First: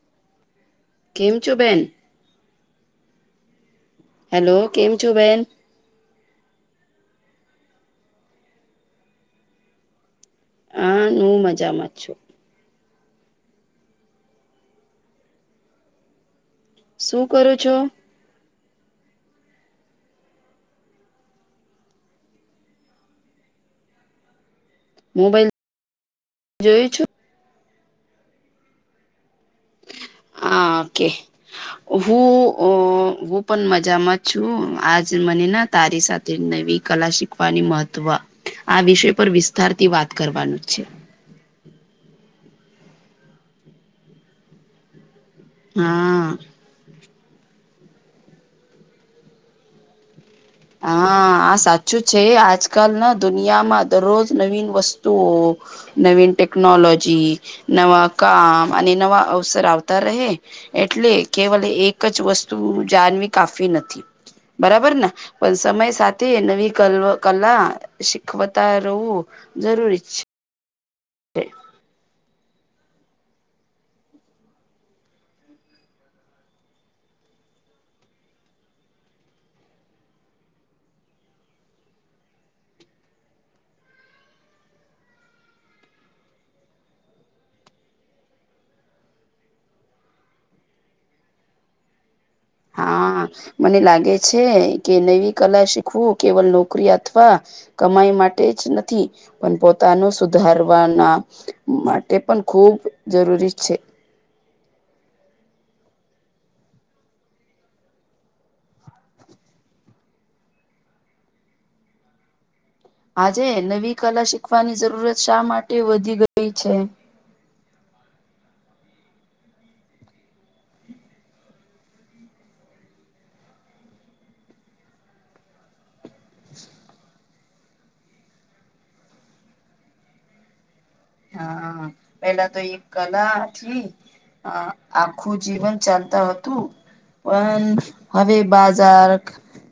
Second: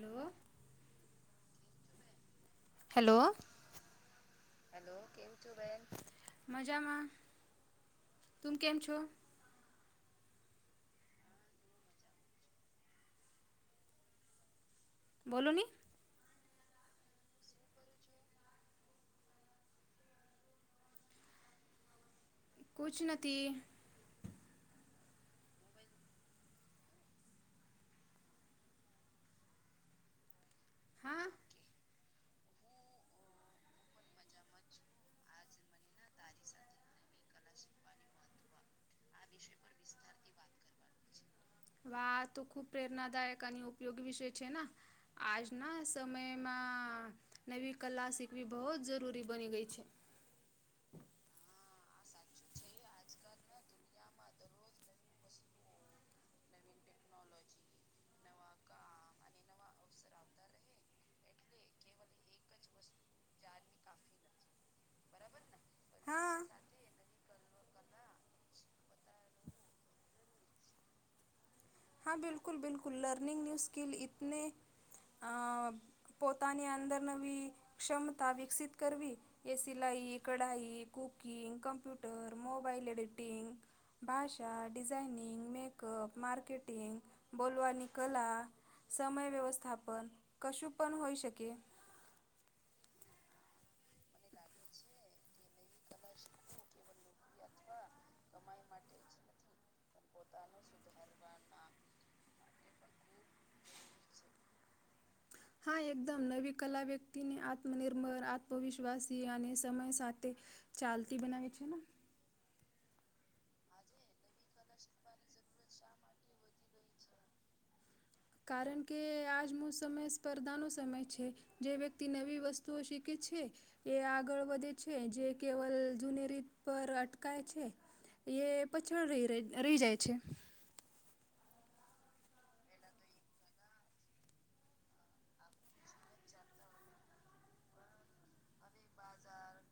Hello કેમ છો બેન હેલો હેલો કેમ છો બેન મજામાં તુમે કેમ છો હ હું મજામાંત છું બોલો ન શું કરો છો કછ નથી મોબાઈલ જોયું છું હા ઓકે હા હું હું પણ મજામાં છું આજ મને ના તારી સાથે નવી કલા શીખવાની મહત્વ આ વિષય પર વિસ્તાર થી વાત કરવાનું છે વા તો ખુબ પ્રેરણાદાયક અને ઉપયોગી વિષય છે આજ એના હા સમયમાં નવી કલા સીખવી બહુ જરૂરી બની ગઈ છે હા આ સાચું છે આજકાલ ના દુનિયામાં દરરોજ નવીન વસ્તુઓ નવીન ટેકનોલોજી નવા કામ અને નવા અવસર આવત રહે એટલે કેવલે એક જ વસ્તુ જાનવી કાફવી નથી બરાબર ને પણ સમય સાથે હા નવી ક કલા શીખવતા રહેવું જરૂરી છે હ હા બિકુલ બિલકુ લર્નિંગ યુ સ્કલ તને પોતાની અંદર નવી ક્ષમતા વિકસિત કરવી એ સિલાઈ કઢાઈ કુકિંગ કમ્પ્યુટર મોબાઈલ એડિટિંગ ભાષા ડિઝાઇનિંગ મેકઅપ માર્કેટિંગ બોલવાની કલા સમય વ્યવસ્થાપન કશું પણ હોઈ શકે હા મને લાગે છે કે નવી કલા શીખવું કેવલ લોકો નોક અથવા કમાઈ માટે જ નથી પણ પોતાનું સુધારવાના માટે પણ ખૂબ જરૂરી છે [inaudible] હા એકદમ નવી કલા વ્યક્તિને આત્મનિર્ભર આત્મવિશ્વાસી અને સમય સાથે ચાલતી બનાવે છે આજે નવી કલા શીખવાની જરૂરત શા માટે વધી ગઈ છે કારણ કે આજનો સમય સ્પર્ધાનો સમય છે. જે વ્યક્તિ નવી વસ્તુઓ શીખે છે, એ આગળ વધે છે. જે કેવલ જૂની રીત પર અટકાય છે, એ પછળ રહી રહી રહી જાય છે. હા પેલા તો એક કલાથી હ આખું જીવન ચાલતા હતું પણ હવે બા જાર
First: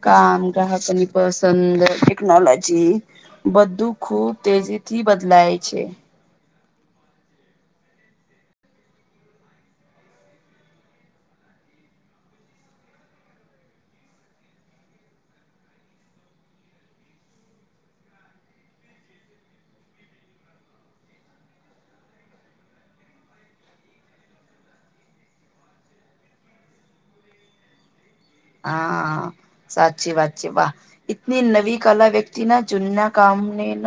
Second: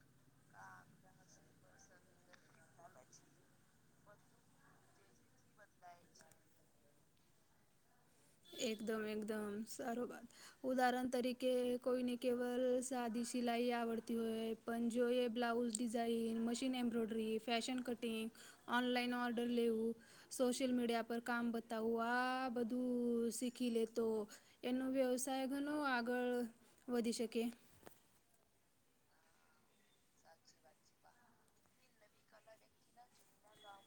કામ ગ્રાહકની પસંદ ટેકનોલોજી બધું ખૂબ તેજીથી બદલાય છે. એકદમ એકદમ સારું વાત ઉદાહરણ તરીકે કોઈને કેવલ સાદી સિલાઈ આવડતી હોય પણ જો એ blouse design, machine embroidery, fashion cutting, online order લેવું, સોશિયલ મીડિયા પર કામ બતાવવું આ બધું શીખી લે તો એનો વ્યવસાય ઘણો આગળ વધી શકે. હા સાચી વાત છે, વાહ ઈતની નવી કલા વ્યક્તિ ના ચૂના કામ ને ન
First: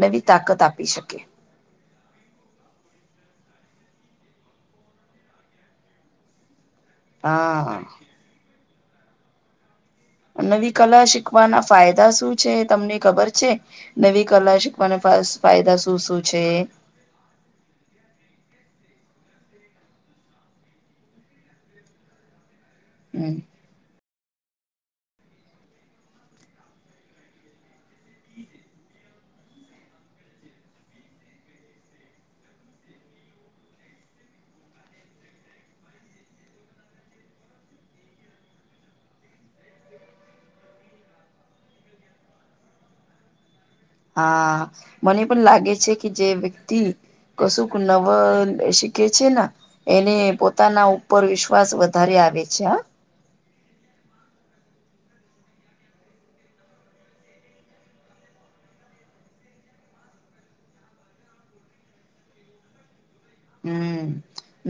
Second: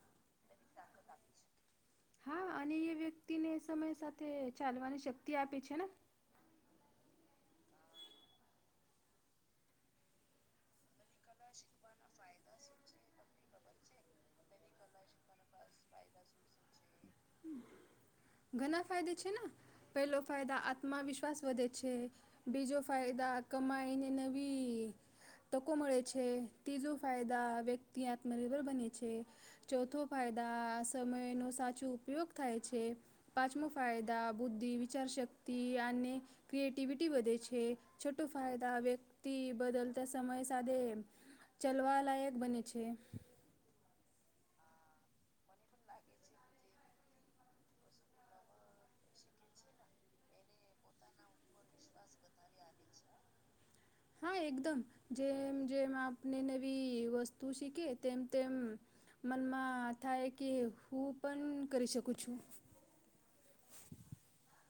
નવી તાકાત આપી શકે હા અને એ વ્યક્તિને સમય સાથે ચાલવાની શક્તિ આપે છે ને હા. નવી કલા શીખવાના ફાયદા શું છે, તમને ખબર છે? નવી કલા મને ફસ ફાયદા શું શું છે? હમ. ઘણા ફાયદા છે, ને પેલો ફાયદા આત્માવિશ્વાસ વધે છે, બીજો ફાયદા હમ અ કમાઈ ને નવી તકો મળે છે, તીજો ફાયદા વ્યક્તિ આત્મનિર્ભર બને છે, ચોથો ફાયદા સમય નો સાચો ઉપયોગ થાય છે. પાંચમો ફાયદા બુદ્ધિ, વિચારશક્તિ, અને ક્રિએટિવિટી વધે છે, છોટો ફાયદા વ્યક્તિ બદલતા સમય સાથેે ચલવા લાયક બને છે. હા મને પણ લાગે છે, કે જે વ્યક્તિ કશું નવ શીખે છે ને એને પોતાના ઉપર વિશ્વાસ વધારે આવે છે, હ. હા એકદમ જેમ જેમ આપણે નવી વસ્તુ શીખે તેમ તેમ મનમાં થાય કે હું પણ કરી શકું છું. હમ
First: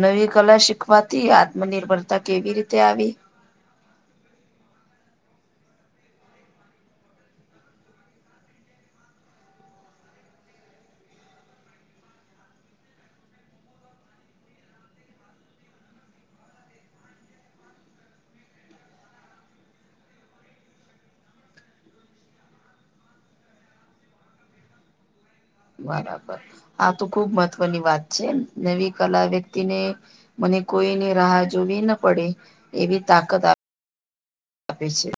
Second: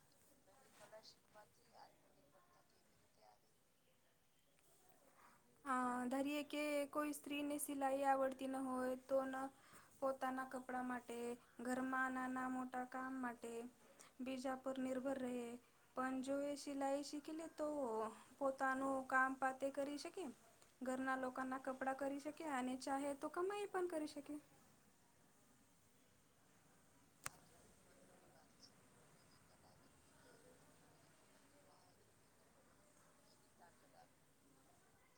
નવી કલા શીખવાથી આત્મનિર્ભરતા કેવી રીતે આવી અ ધારીએે કે કોઈ સ્ત્રીને સિલાઈ આવડતી ન હોય તો ન પોતાના કપડા માટે, ઘરમાં નાના મોટા કામ માટે, બીજા પર નિર્ભર રહે પણ જો એ સિલાઈ શીખી લે તો પોતાનું કામ પાતે કરી શકે ઘરના લોકો ના કપડા કરી શકે અને ચાહે તો કમાઈ પણ કરી શકે બરાબર આ તો ખુબ મહત્વની વાત છે, નવી કલા વ્યક્તિને મને કોઈની રાહ જોવી ના પડે એવી તાકાત આ અપે છે.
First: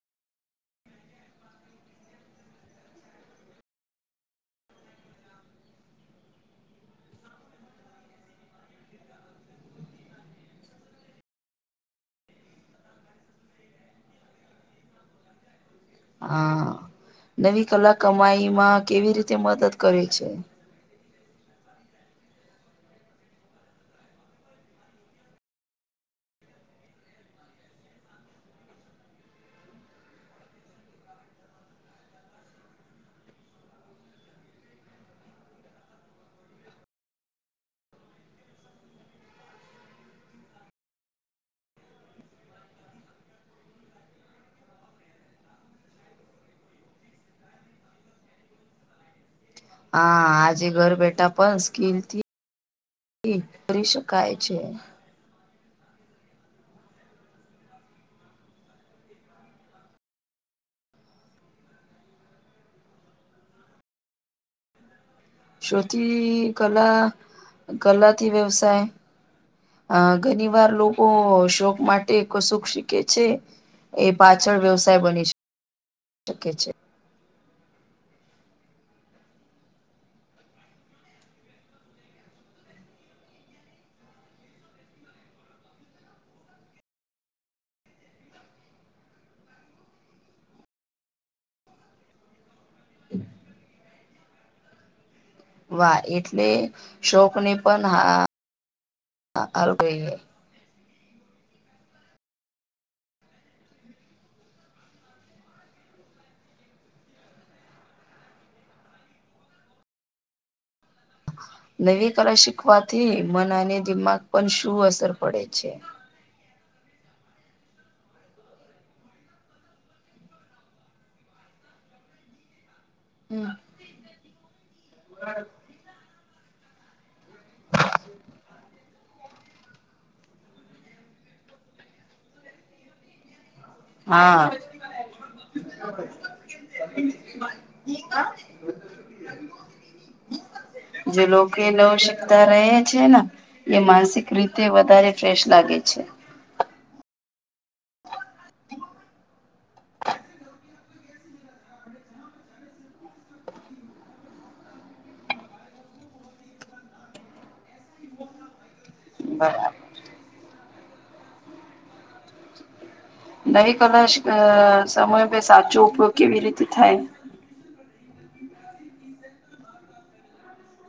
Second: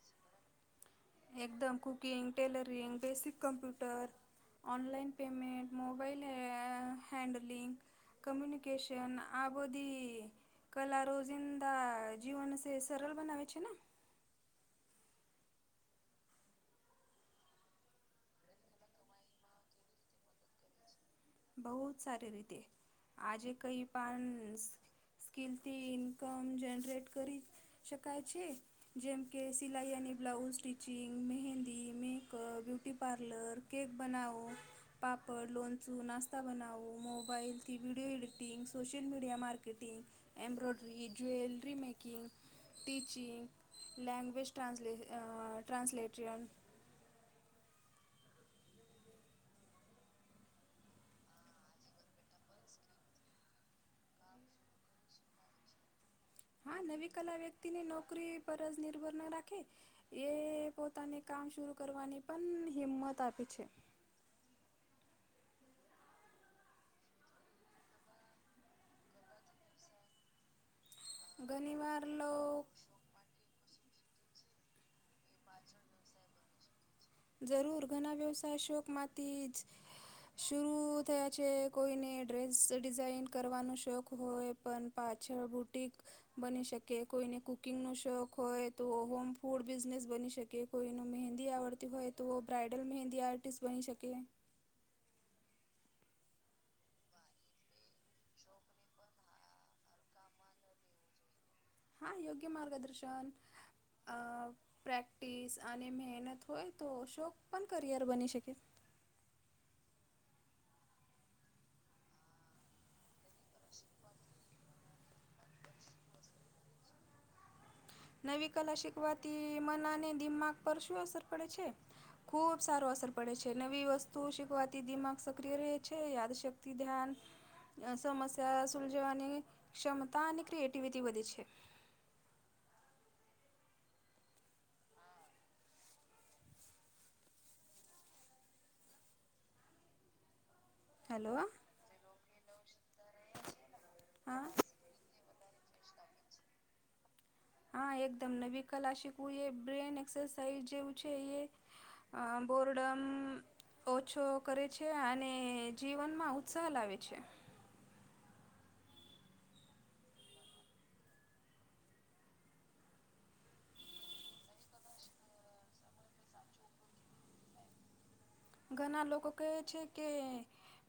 એકદમ cooking, tailoring, basic computer, online payment, mobile હે હેન્ડલિંંગ, કમ્યુનિકેશન આ બધી કલા રોઝિંદા જીવન સે સરળ બનાવે છે ને હા નવી કલા કમાઈ માં કેવી રીતે મદદ કરે છે? બહુ જ સારી રીતે આજે કઈ પાન સ્કિલથી ઇન્કમ જનરેટ કરી શકાય છે. જેમકે સિલાઈ અની blouse stitching, mehndi makeup, beauty parlour, cake બનાવો, પાપડ, લોણચું, નાસ્ તા બનાવો, મોબાઈલ થી video editing, social media marketing, embroidery jewellery making teaching language ટ્રસલે ટ્રાસલેટન હા આજે ઘર બેઠા પણ સ્કીલ થી કરી શકાાય છે હા નવી કલા વ્યક્તિની નોકરી પર જ નિર્ભર ના રાખે એ પોતાની કામ શર કરવાની પણ હિંમત આપી છે શોતી કલા ગલાથી વ્યવસાય અ ઘણી વાર લોકો શોક ઘણી વાર માટેશું લોક શ કે છે એ પાછળ વ્યવસાય બની છે પાચન શકે છે જરૂર ઘણા વ્યવસાય શોકમાંથી જ શર થયા છે કોઈને ડ્રેસ ડિઝાઇન કરવાનો શોખ હોય પણ પાછળ બુટિક બની શકે કોઈને કુકિંગ નો શોખ હોય તો હોમ ફૂડ બિઝનેસ બની શકે કોઈનું મહેંદી આવડતી હોય તો બ્રાઇડલ મહેંદી આર્ટિસ્ટ બની શકે વાહ એટલે શોક ને પણ ગઈ હા યોગ્ય માર્ગદર્શન પ્રેક્ટિસ અને મહેનત હોય તો શોક પણ કરિયર બની શકે નવી કલા શીખવાથી મન અને દિમાગ પર શું અસર પડે છે નવી કલા શીખવાથી મનને દિમાગ પર શું અસર પડે છે ખૂબ સારું અસર પડે છે નવી વસ્તુ શીખવાતી દિમાગ સક્રિય રહે છે યાદશક્તિ ધ્યાન સમસ્યા સુલજવાની ક્ષમતા અને ક્રિએટિવિટી વધી છે હા [inaudible] જે હેલો લોકો નવ શકતા રહે છે ને એ માનસિક હા. રીતે વધારે ફ્રેશ લાગે છે હા એકદમ નવી કલા શીખવું એ બ્રેન એક્સરસાઇઝ જેવું છે એ અ બોર્ડમ ઓછો કરે છે અને જીવનમાં ઉત્સાહ લાવે છે બરા નવી કલાશ સમય ભ સાચો ઉપયોગ કેવી રીતે થાય ઘણા લોકો કહે છે કે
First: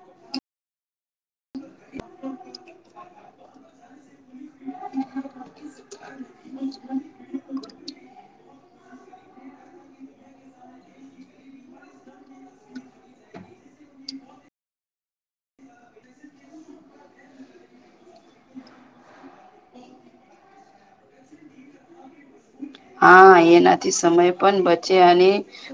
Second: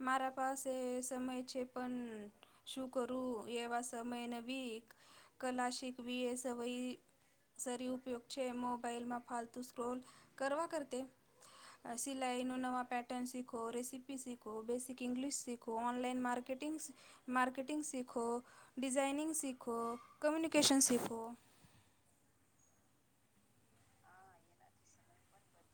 મારા પાસે સમય છે પણ શું કરું એવા સમય નવી કલા શિકવી એ સ વય સરી ઉપયોગ છે મોબાઈલમાં ફાલતુ સ્ક્રોલ કરવા કરતા સિ ઈનું નવા પેટન શીખો રેસીપી શીખો બેસિક ગ્લિશ શીખો ઓનલાઈન માર્કેટિંગ્ માર્્કેટિંગ સીખો ડિઝાઇનિંગ સીખો કમ્યુનિકેશન સીખો હા એનાથી સમય પણ બચે અને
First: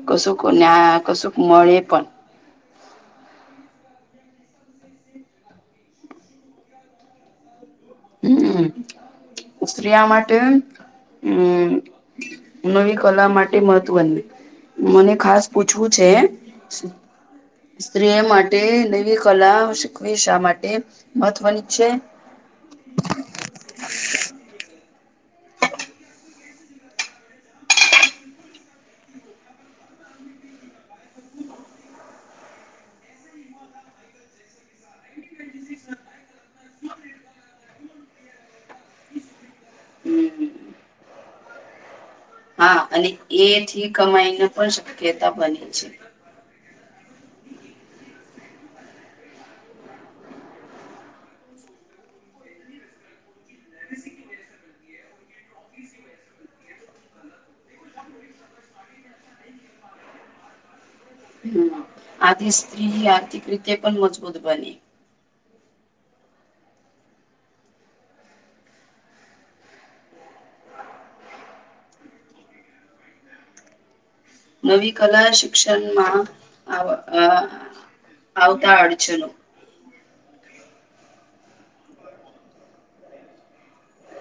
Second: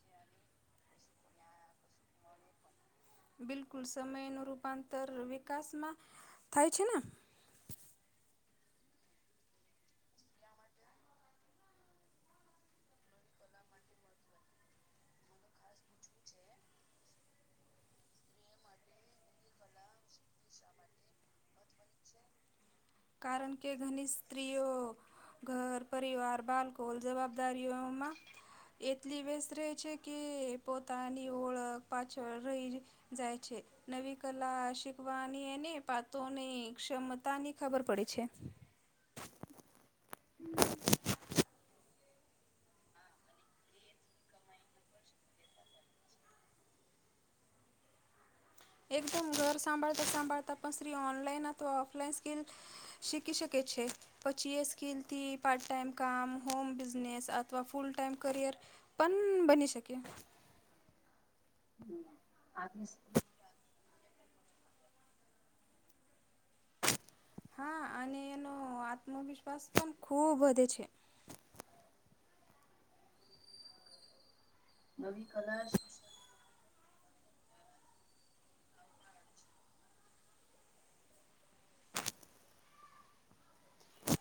કશુંયા કશું મળે પણ હ બિલકુલ સમય નું રૂપાંતર વિકાસમાં થાય છે ને હમ સ્ત્રીિયા માટે હમ નવી કલા માટે મહત્વને મને ખાસ પૂછવું છે સ્ત્રીઓ માટે નવી કલા શખ શા માટે મહત્વની છે કારણ કે ઘન સ્ત્રીઓ ઘર પરિવાર બાળકો જવાબદારીઓમાં એટલી વ્યસ્ત રહે છે કે પોતાની ઓળખ પાછળ રહી જાય છે નવી કલા શીખવાની એ પાતોની ક્ષમતાની ખબર પડી છે હમ [inaudible] હા અને એથી કમાઈને પણ શક્યતા બને છે એકદમ ઘર સાંભાળતા સાંભાળતા પણ સ્ત્રી ઓનલાઈન અથવા ઓફલાઈન સ્કિલ શીખી શકે છે પછી એ સ્કેલથી પાર્ટ ટાઈમ કામ હોમ બિઝનેસ અથવા ફુલ ટાઈમ કરિયર પણ બની શકે આ સ્ત્રી આર્થિક રીતે પણ મજબૂત બને હા અને એનો આત્મવિશ્વાસ પણ ખુબ વધે છે [inaudible] નવી કલા શિક્ષણમાં આવતા અડચનો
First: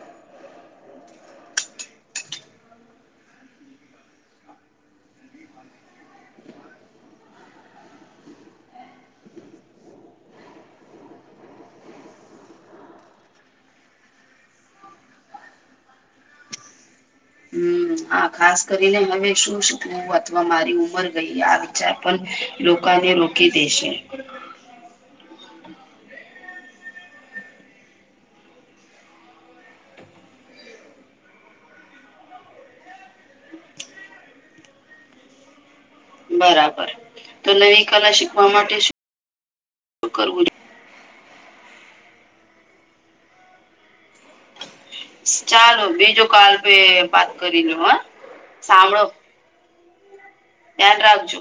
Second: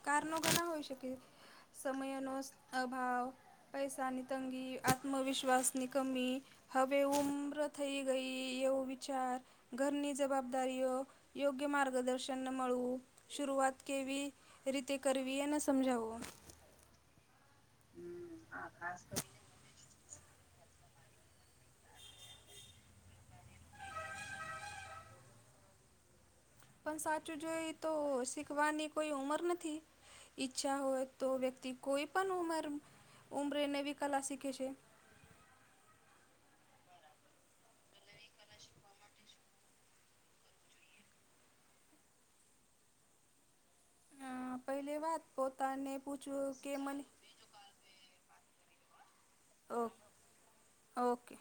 કારણો ઘણા હોય શકે સમયનો અભાવ પૈસાની તંગી આત્મવિશ્વાસની કમી હવે ઉમ્ર થઈ ગઈ એવો વિચાર ઘરની જવાબદારીઓ યોગ્ય માર્ગદર્શન મળળવું સુરૂઆત કેવી રીતે કરવી એને સમજાવવું હમ હ ખાસ કરીને હવે શું શીખવું અથવા મારી ઉંમર ગઈ આ વિચાર પણ લોકોને રોકી દેશે પણ સાચું જોઈ તો શીખવાની કોઈ ઉંમર નથી ઈચ્છા હોય તો વ્યક્તિ કોઈ પણ ઉમર ઉમરેનેવી કલા શીખે છે બરાબર તો નવી કલા શીખવા માટે શું કરવું હ પહેલે વાત ચાલો પોતાને બીજું કાલ પૂછવું કે મને ભ વાત કરી લો હા સાંભળો ઓ ધ્યાન ઓકે રાખજો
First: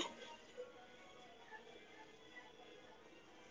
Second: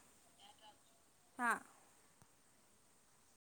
હા